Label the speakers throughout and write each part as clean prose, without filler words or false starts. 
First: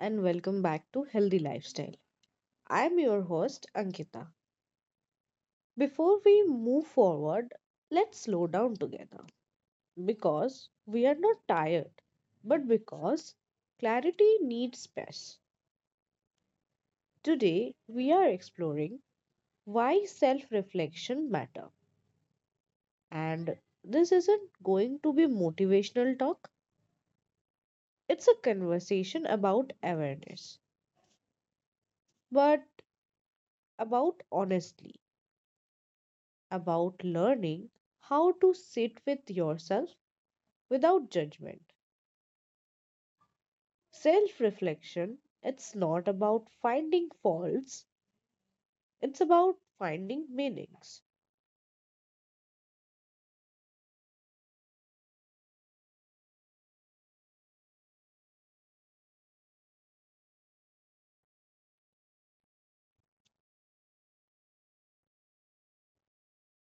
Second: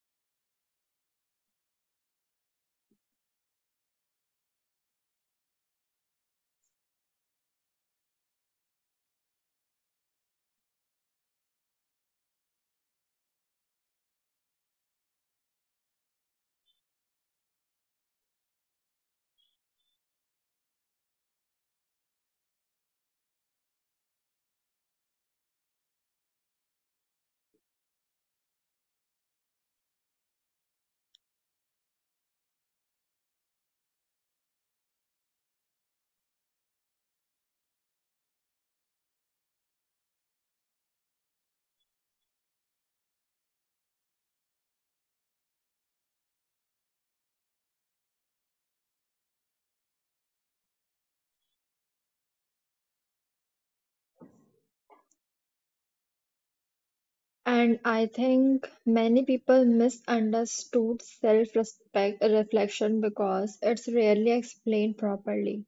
Speaker 1: and welcome back to Healthy Lifestyle. I'm your host, Ankita. Before we move forward, let's slow down together because we are not tired, but because clarity needs space. Today, we are exploring why self reflection matters, and this isn't going to be motivational talk, it's a conversation about awareness, but about honestly. About learning how to sit with yourself without judgment. Self reflection, it's not about finding faults, it's about finding meanings.
Speaker 2: And I think many people misunderstood self-respect reflection because it's rarely explained properly.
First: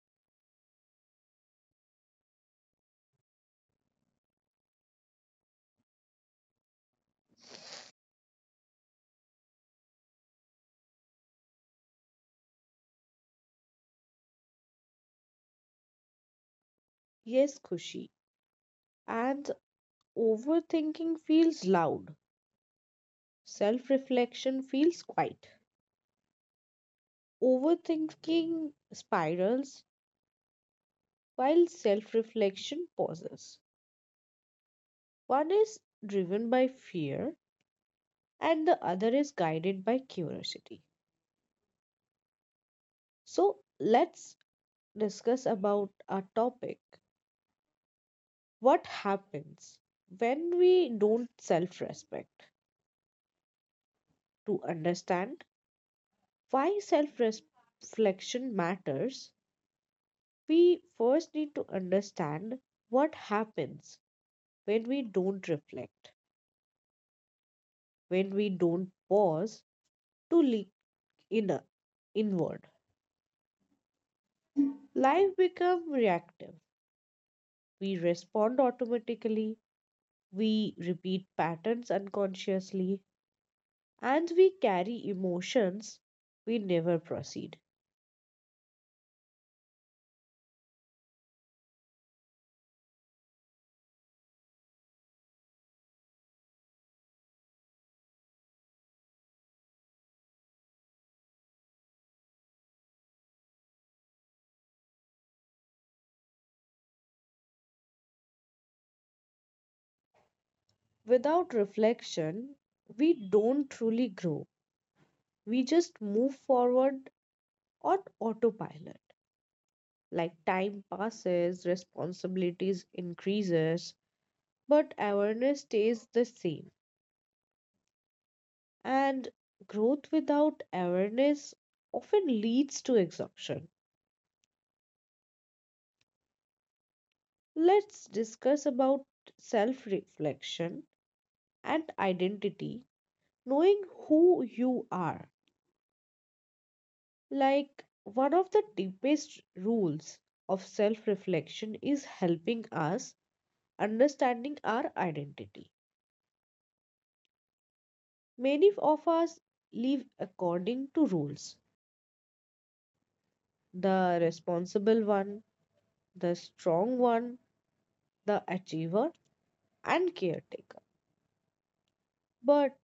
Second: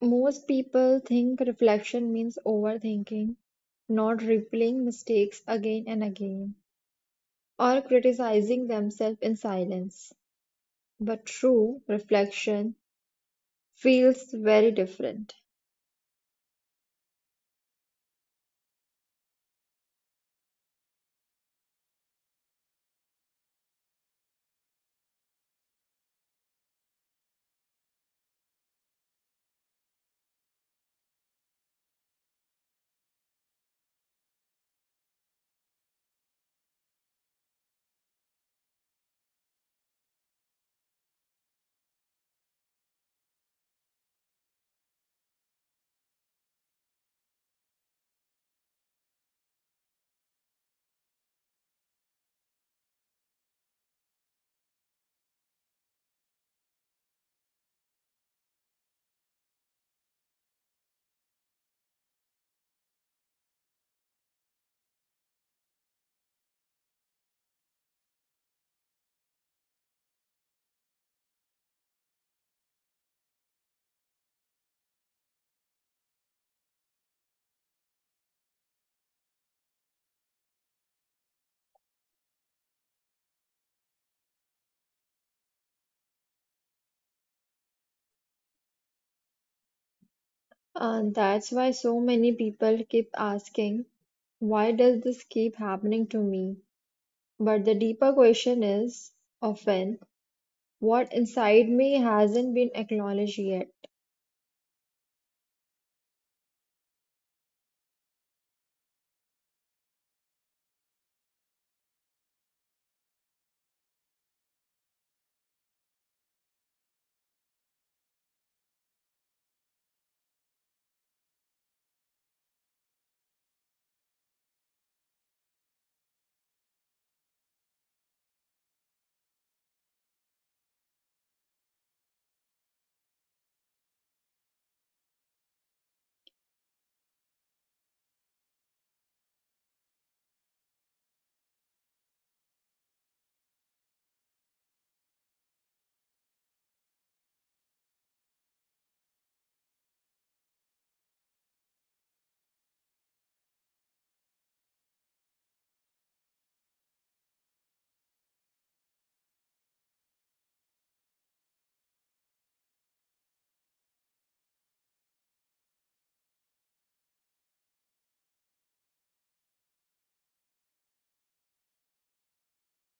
Speaker 2: Most people think reflection means overthinking, not replaying mistakes again and again, or criticizing themselves in silence. But true reflection feels very different.
Speaker 1: Yes, Kushi. And overthinking feels loud, self reflection feels quiet. Overthinking spirals while self reflection pauses. One is driven by fear, and the other is guided by curiosity. So let's discuss about our topic, what happens when we don't self respect. To understand why self reflection matters, we first need to understand what happens when we don't reflect, when we don't pause to look inner, inward. Life becomes reactive. We respond automatically, we repeat patterns unconsciously, and we carry emotions we never proceed.
Speaker 2: And that's why so many people keep asking, why does this keep happening to me? But the deeper question is often what inside me hasn't been acknowledged yet.
Speaker 1: Without reflection, we don't truly grow. We just move forward on autopilot. Like time passes, responsibilities increases, but awareness stays the same. And growth without awareness often leads to exhaustion. Let's discuss about self-reflection and identity, knowing who you are. Like, one of the deepest rules of self reflection is helping us understanding our identity. Many of us live according to rules, the responsible one, the strong one, the achiever, and caretaker. But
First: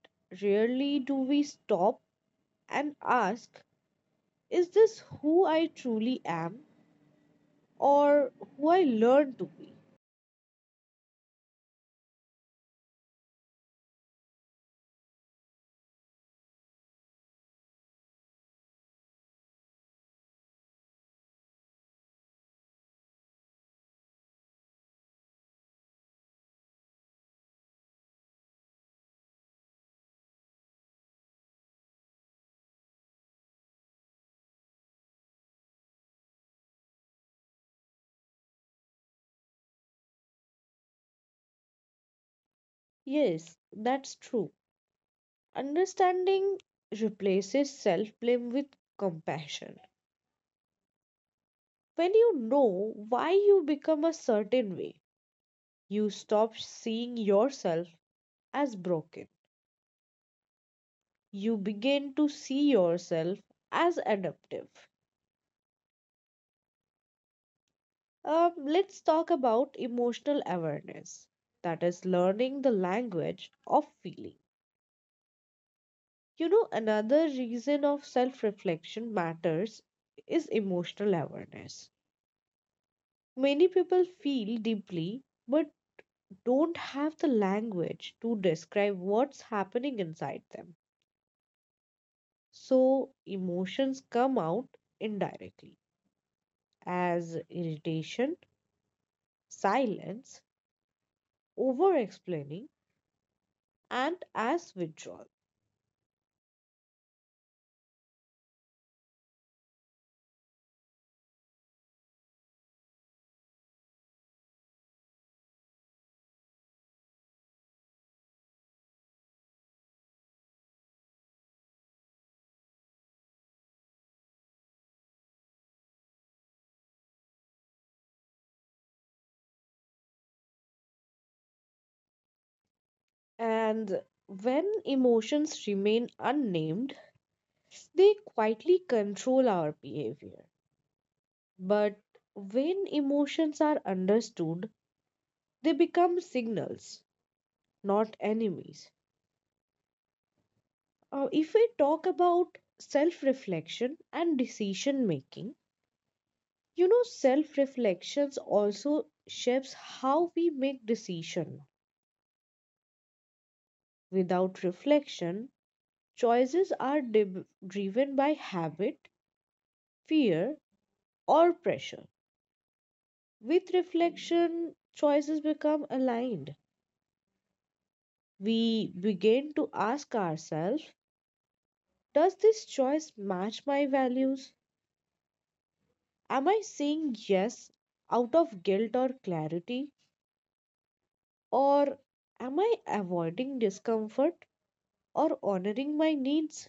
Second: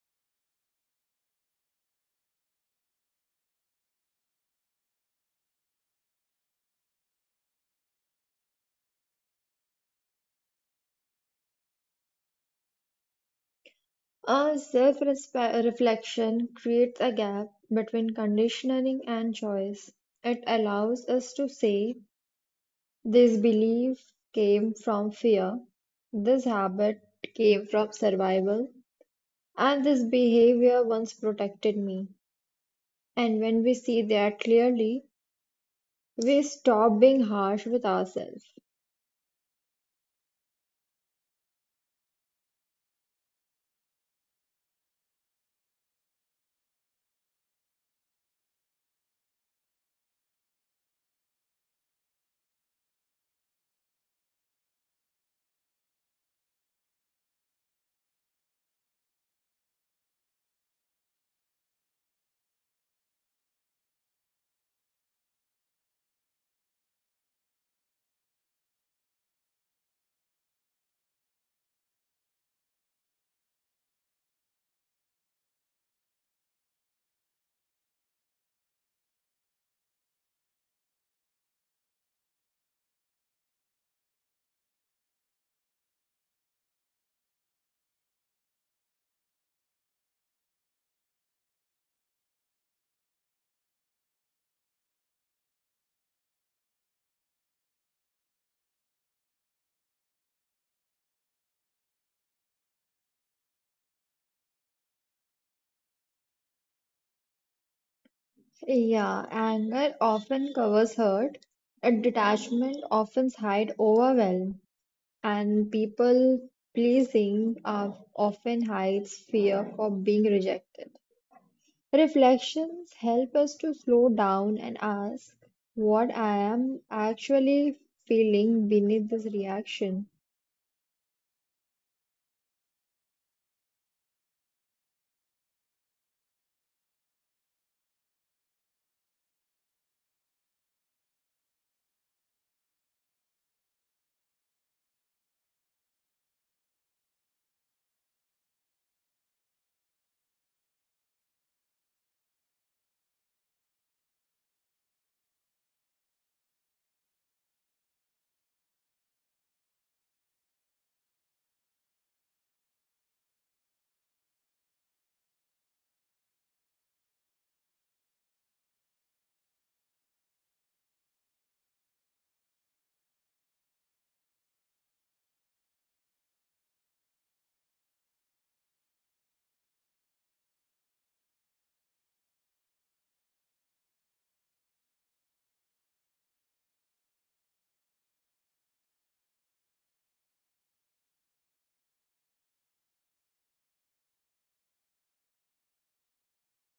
Speaker 1: rarely do we stop and ask, is this who I truly am or who I learned to be?
Speaker 2: A self reflection creates a gap between conditioning and choice. It allows us to say, this belief came from fear, this habit came from survival, and this behavior once protected me. And when we see that clearly, we stop being harsh with ourselves.
Speaker 1: Yes, that's true. Understanding replaces self blame with compassion. When you know why you become a certain way, you stop seeing yourself as broken. You begin to see yourself as adaptive. Let's talk about emotional awareness, that is, learning the language of feeling. You know, another reason of self reflection matters is emotional awareness. Many people feel deeply but don't have the language to describe what's happening inside them. So emotions come out indirectly, as irritation, silence, over explaining, and as withdrawal.
Speaker 2: Yeah, anger often covers hurt, and detachment often hides overwhelm, and people pleasing often hides fear for being rejected. Reflections help us to slow down and ask what I am actually feeling beneath this reaction,
Speaker 1: And when emotions remain unnamed, they quietly control our behavior. But when emotions are understood, they become signals, not enemies. If we talk about self reflection and decision making, you know, self reflections also shapes how we make decision. Without reflection, choices are driven by habit, fear, or pressure. With reflection, choices become aligned. We begin to ask ourselves, does this choice match my values? Am I saying yes out of guilt or clarity? Or am I avoiding discomfort or honoring my needs?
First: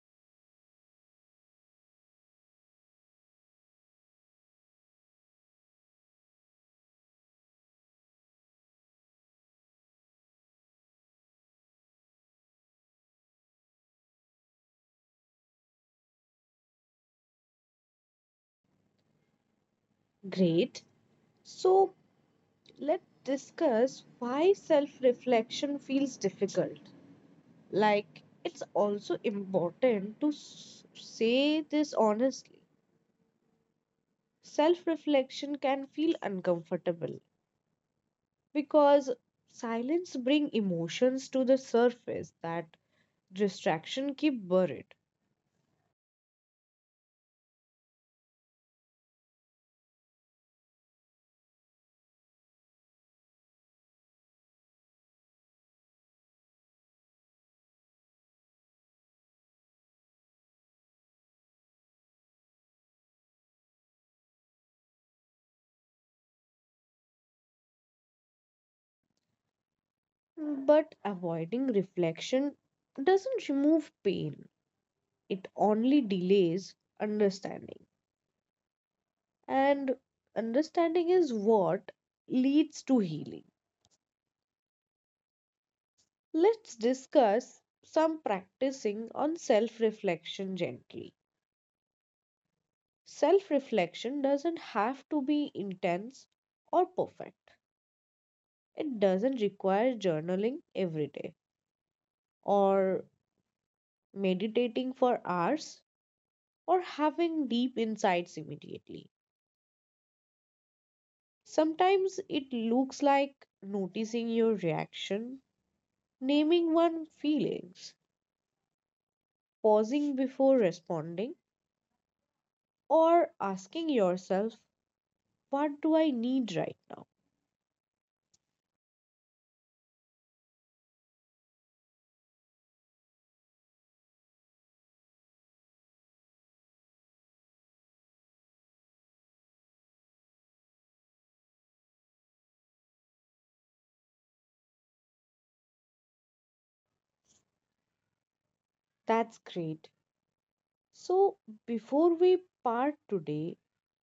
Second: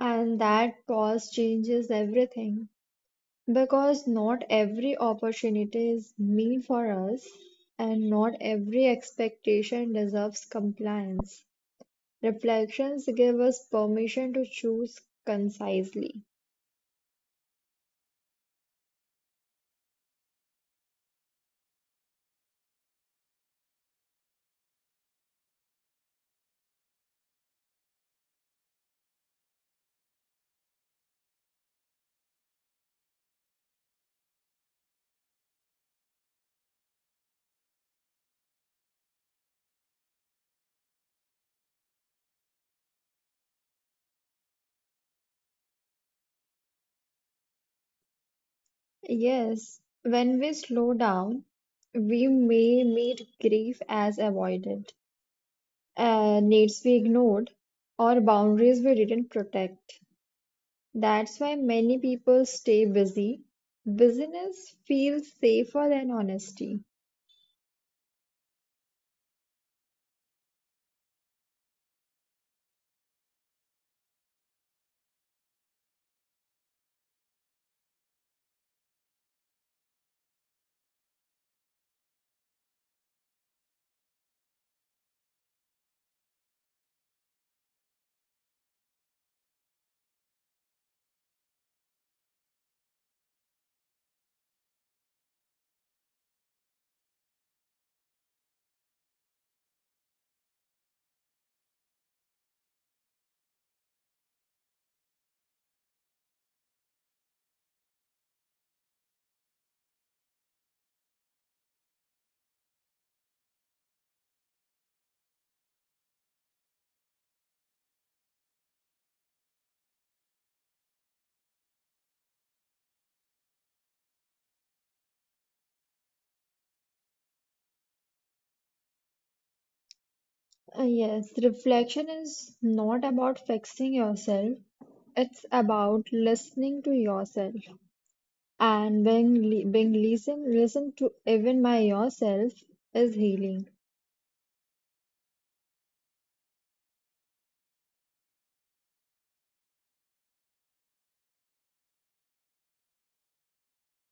Speaker 2: and that pause changes everything. Because not every opportunity is meant for us, and not every expectation deserves compliance. Reflections give us permission to choose concisely.
Speaker 1: Great. So let's discuss why self reflection feels difficult. Like, it's also important to say this honestly. Self reflection can feel uncomfortable because silence bring emotions to the surface that distraction keep buried.
Speaker 2: Yes, when we slow down, we may meet grief as avoided, needs we ignored, or boundaries we didn't protect. That's why many people stay busy. Busyness feels safer than honesty.
Speaker 1: But avoiding reflection doesn't remove pain, it only delays understanding. And understanding is what leads to healing. Let's discuss some practicing on self reflection gently. Self reflection doesn't have to be intense or perfect, it doesn't require journaling every day or meditating for hours or having deep insights immediately. Sometimes it looks like noticing your reaction, naming one's feelings, pausing before responding, or asking yourself, what do I need right now?
Speaker 2: Yes, reflection is not about fixing yourself. It's about listening to yourself. And being listened to even by yourself is healing.
Speaker 1: That's great. So, before we part today,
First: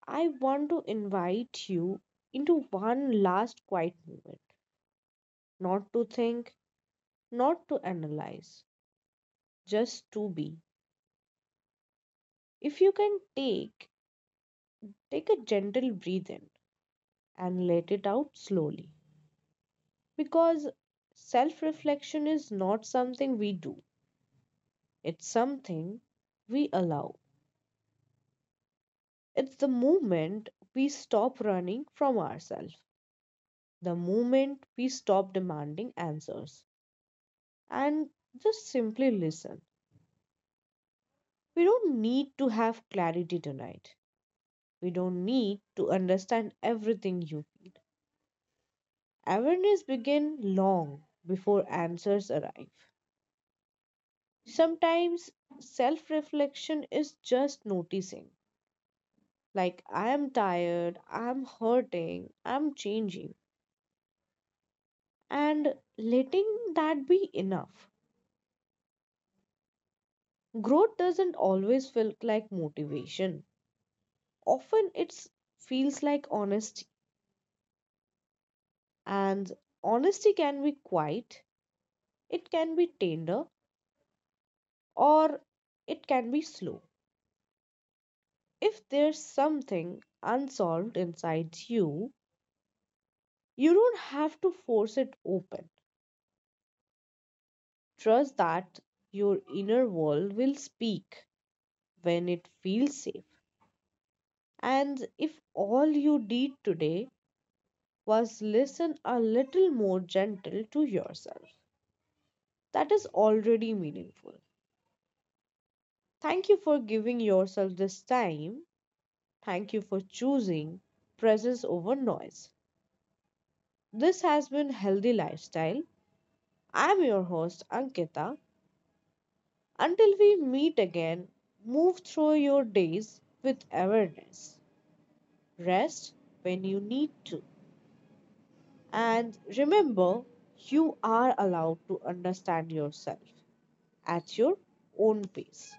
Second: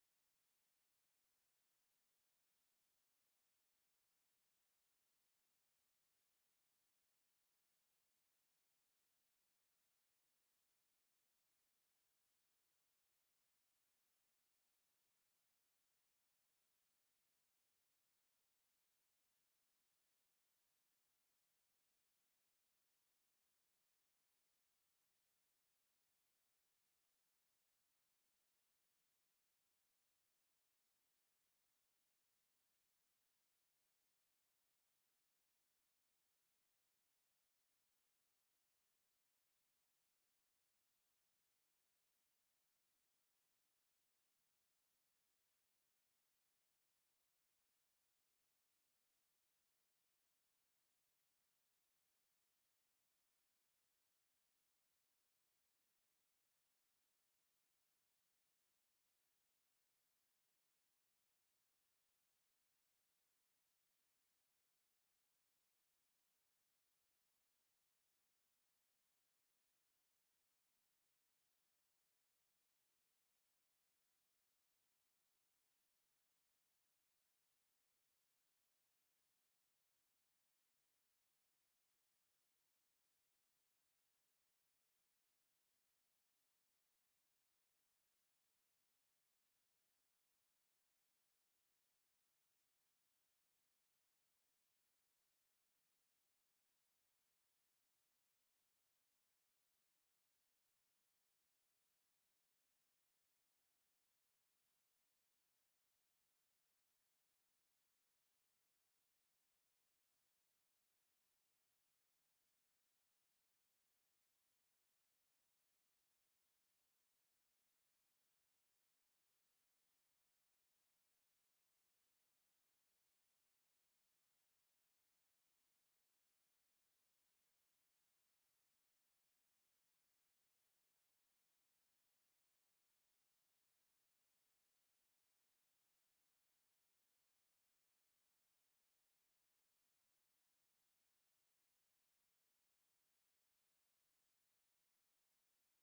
Speaker 1: I want to invite you into one last quiet moment. Not to think, not to analyze, just to be. If you can take, take a gentle breath in and let it out slowly. Because self reflection is not something we do, it's something we allow. It's the moment we stop running from ourselves, the moment we stop demanding answers, and just simply listen. We don't need to have clarity tonight. We don't need to understand everything you feel. Awareness begins long before answers arrive. Sometimes self reflection is just noticing, like I am tired, I'm hurting, I'm changing, and letting that be enough. Growth doesn't always feel like motivation. Often it feels like honesty, and honesty can be quiet, it can be tender, or it can be slow. If there's something unsolved inside you, you don't have to force it open. Trust that your inner world will speak when it feels safe. And if all you did today was listen a little more gentle to yourself, that is already meaningful. Thank you for giving yourself this time. Thank you for choosing presence over noise. This has been Healthy Lifestyle. I'm your host, Ankita. Until we meet again, move through your days with awareness. Rest when you need to. And remember, you are allowed to understand yourself at your own pace.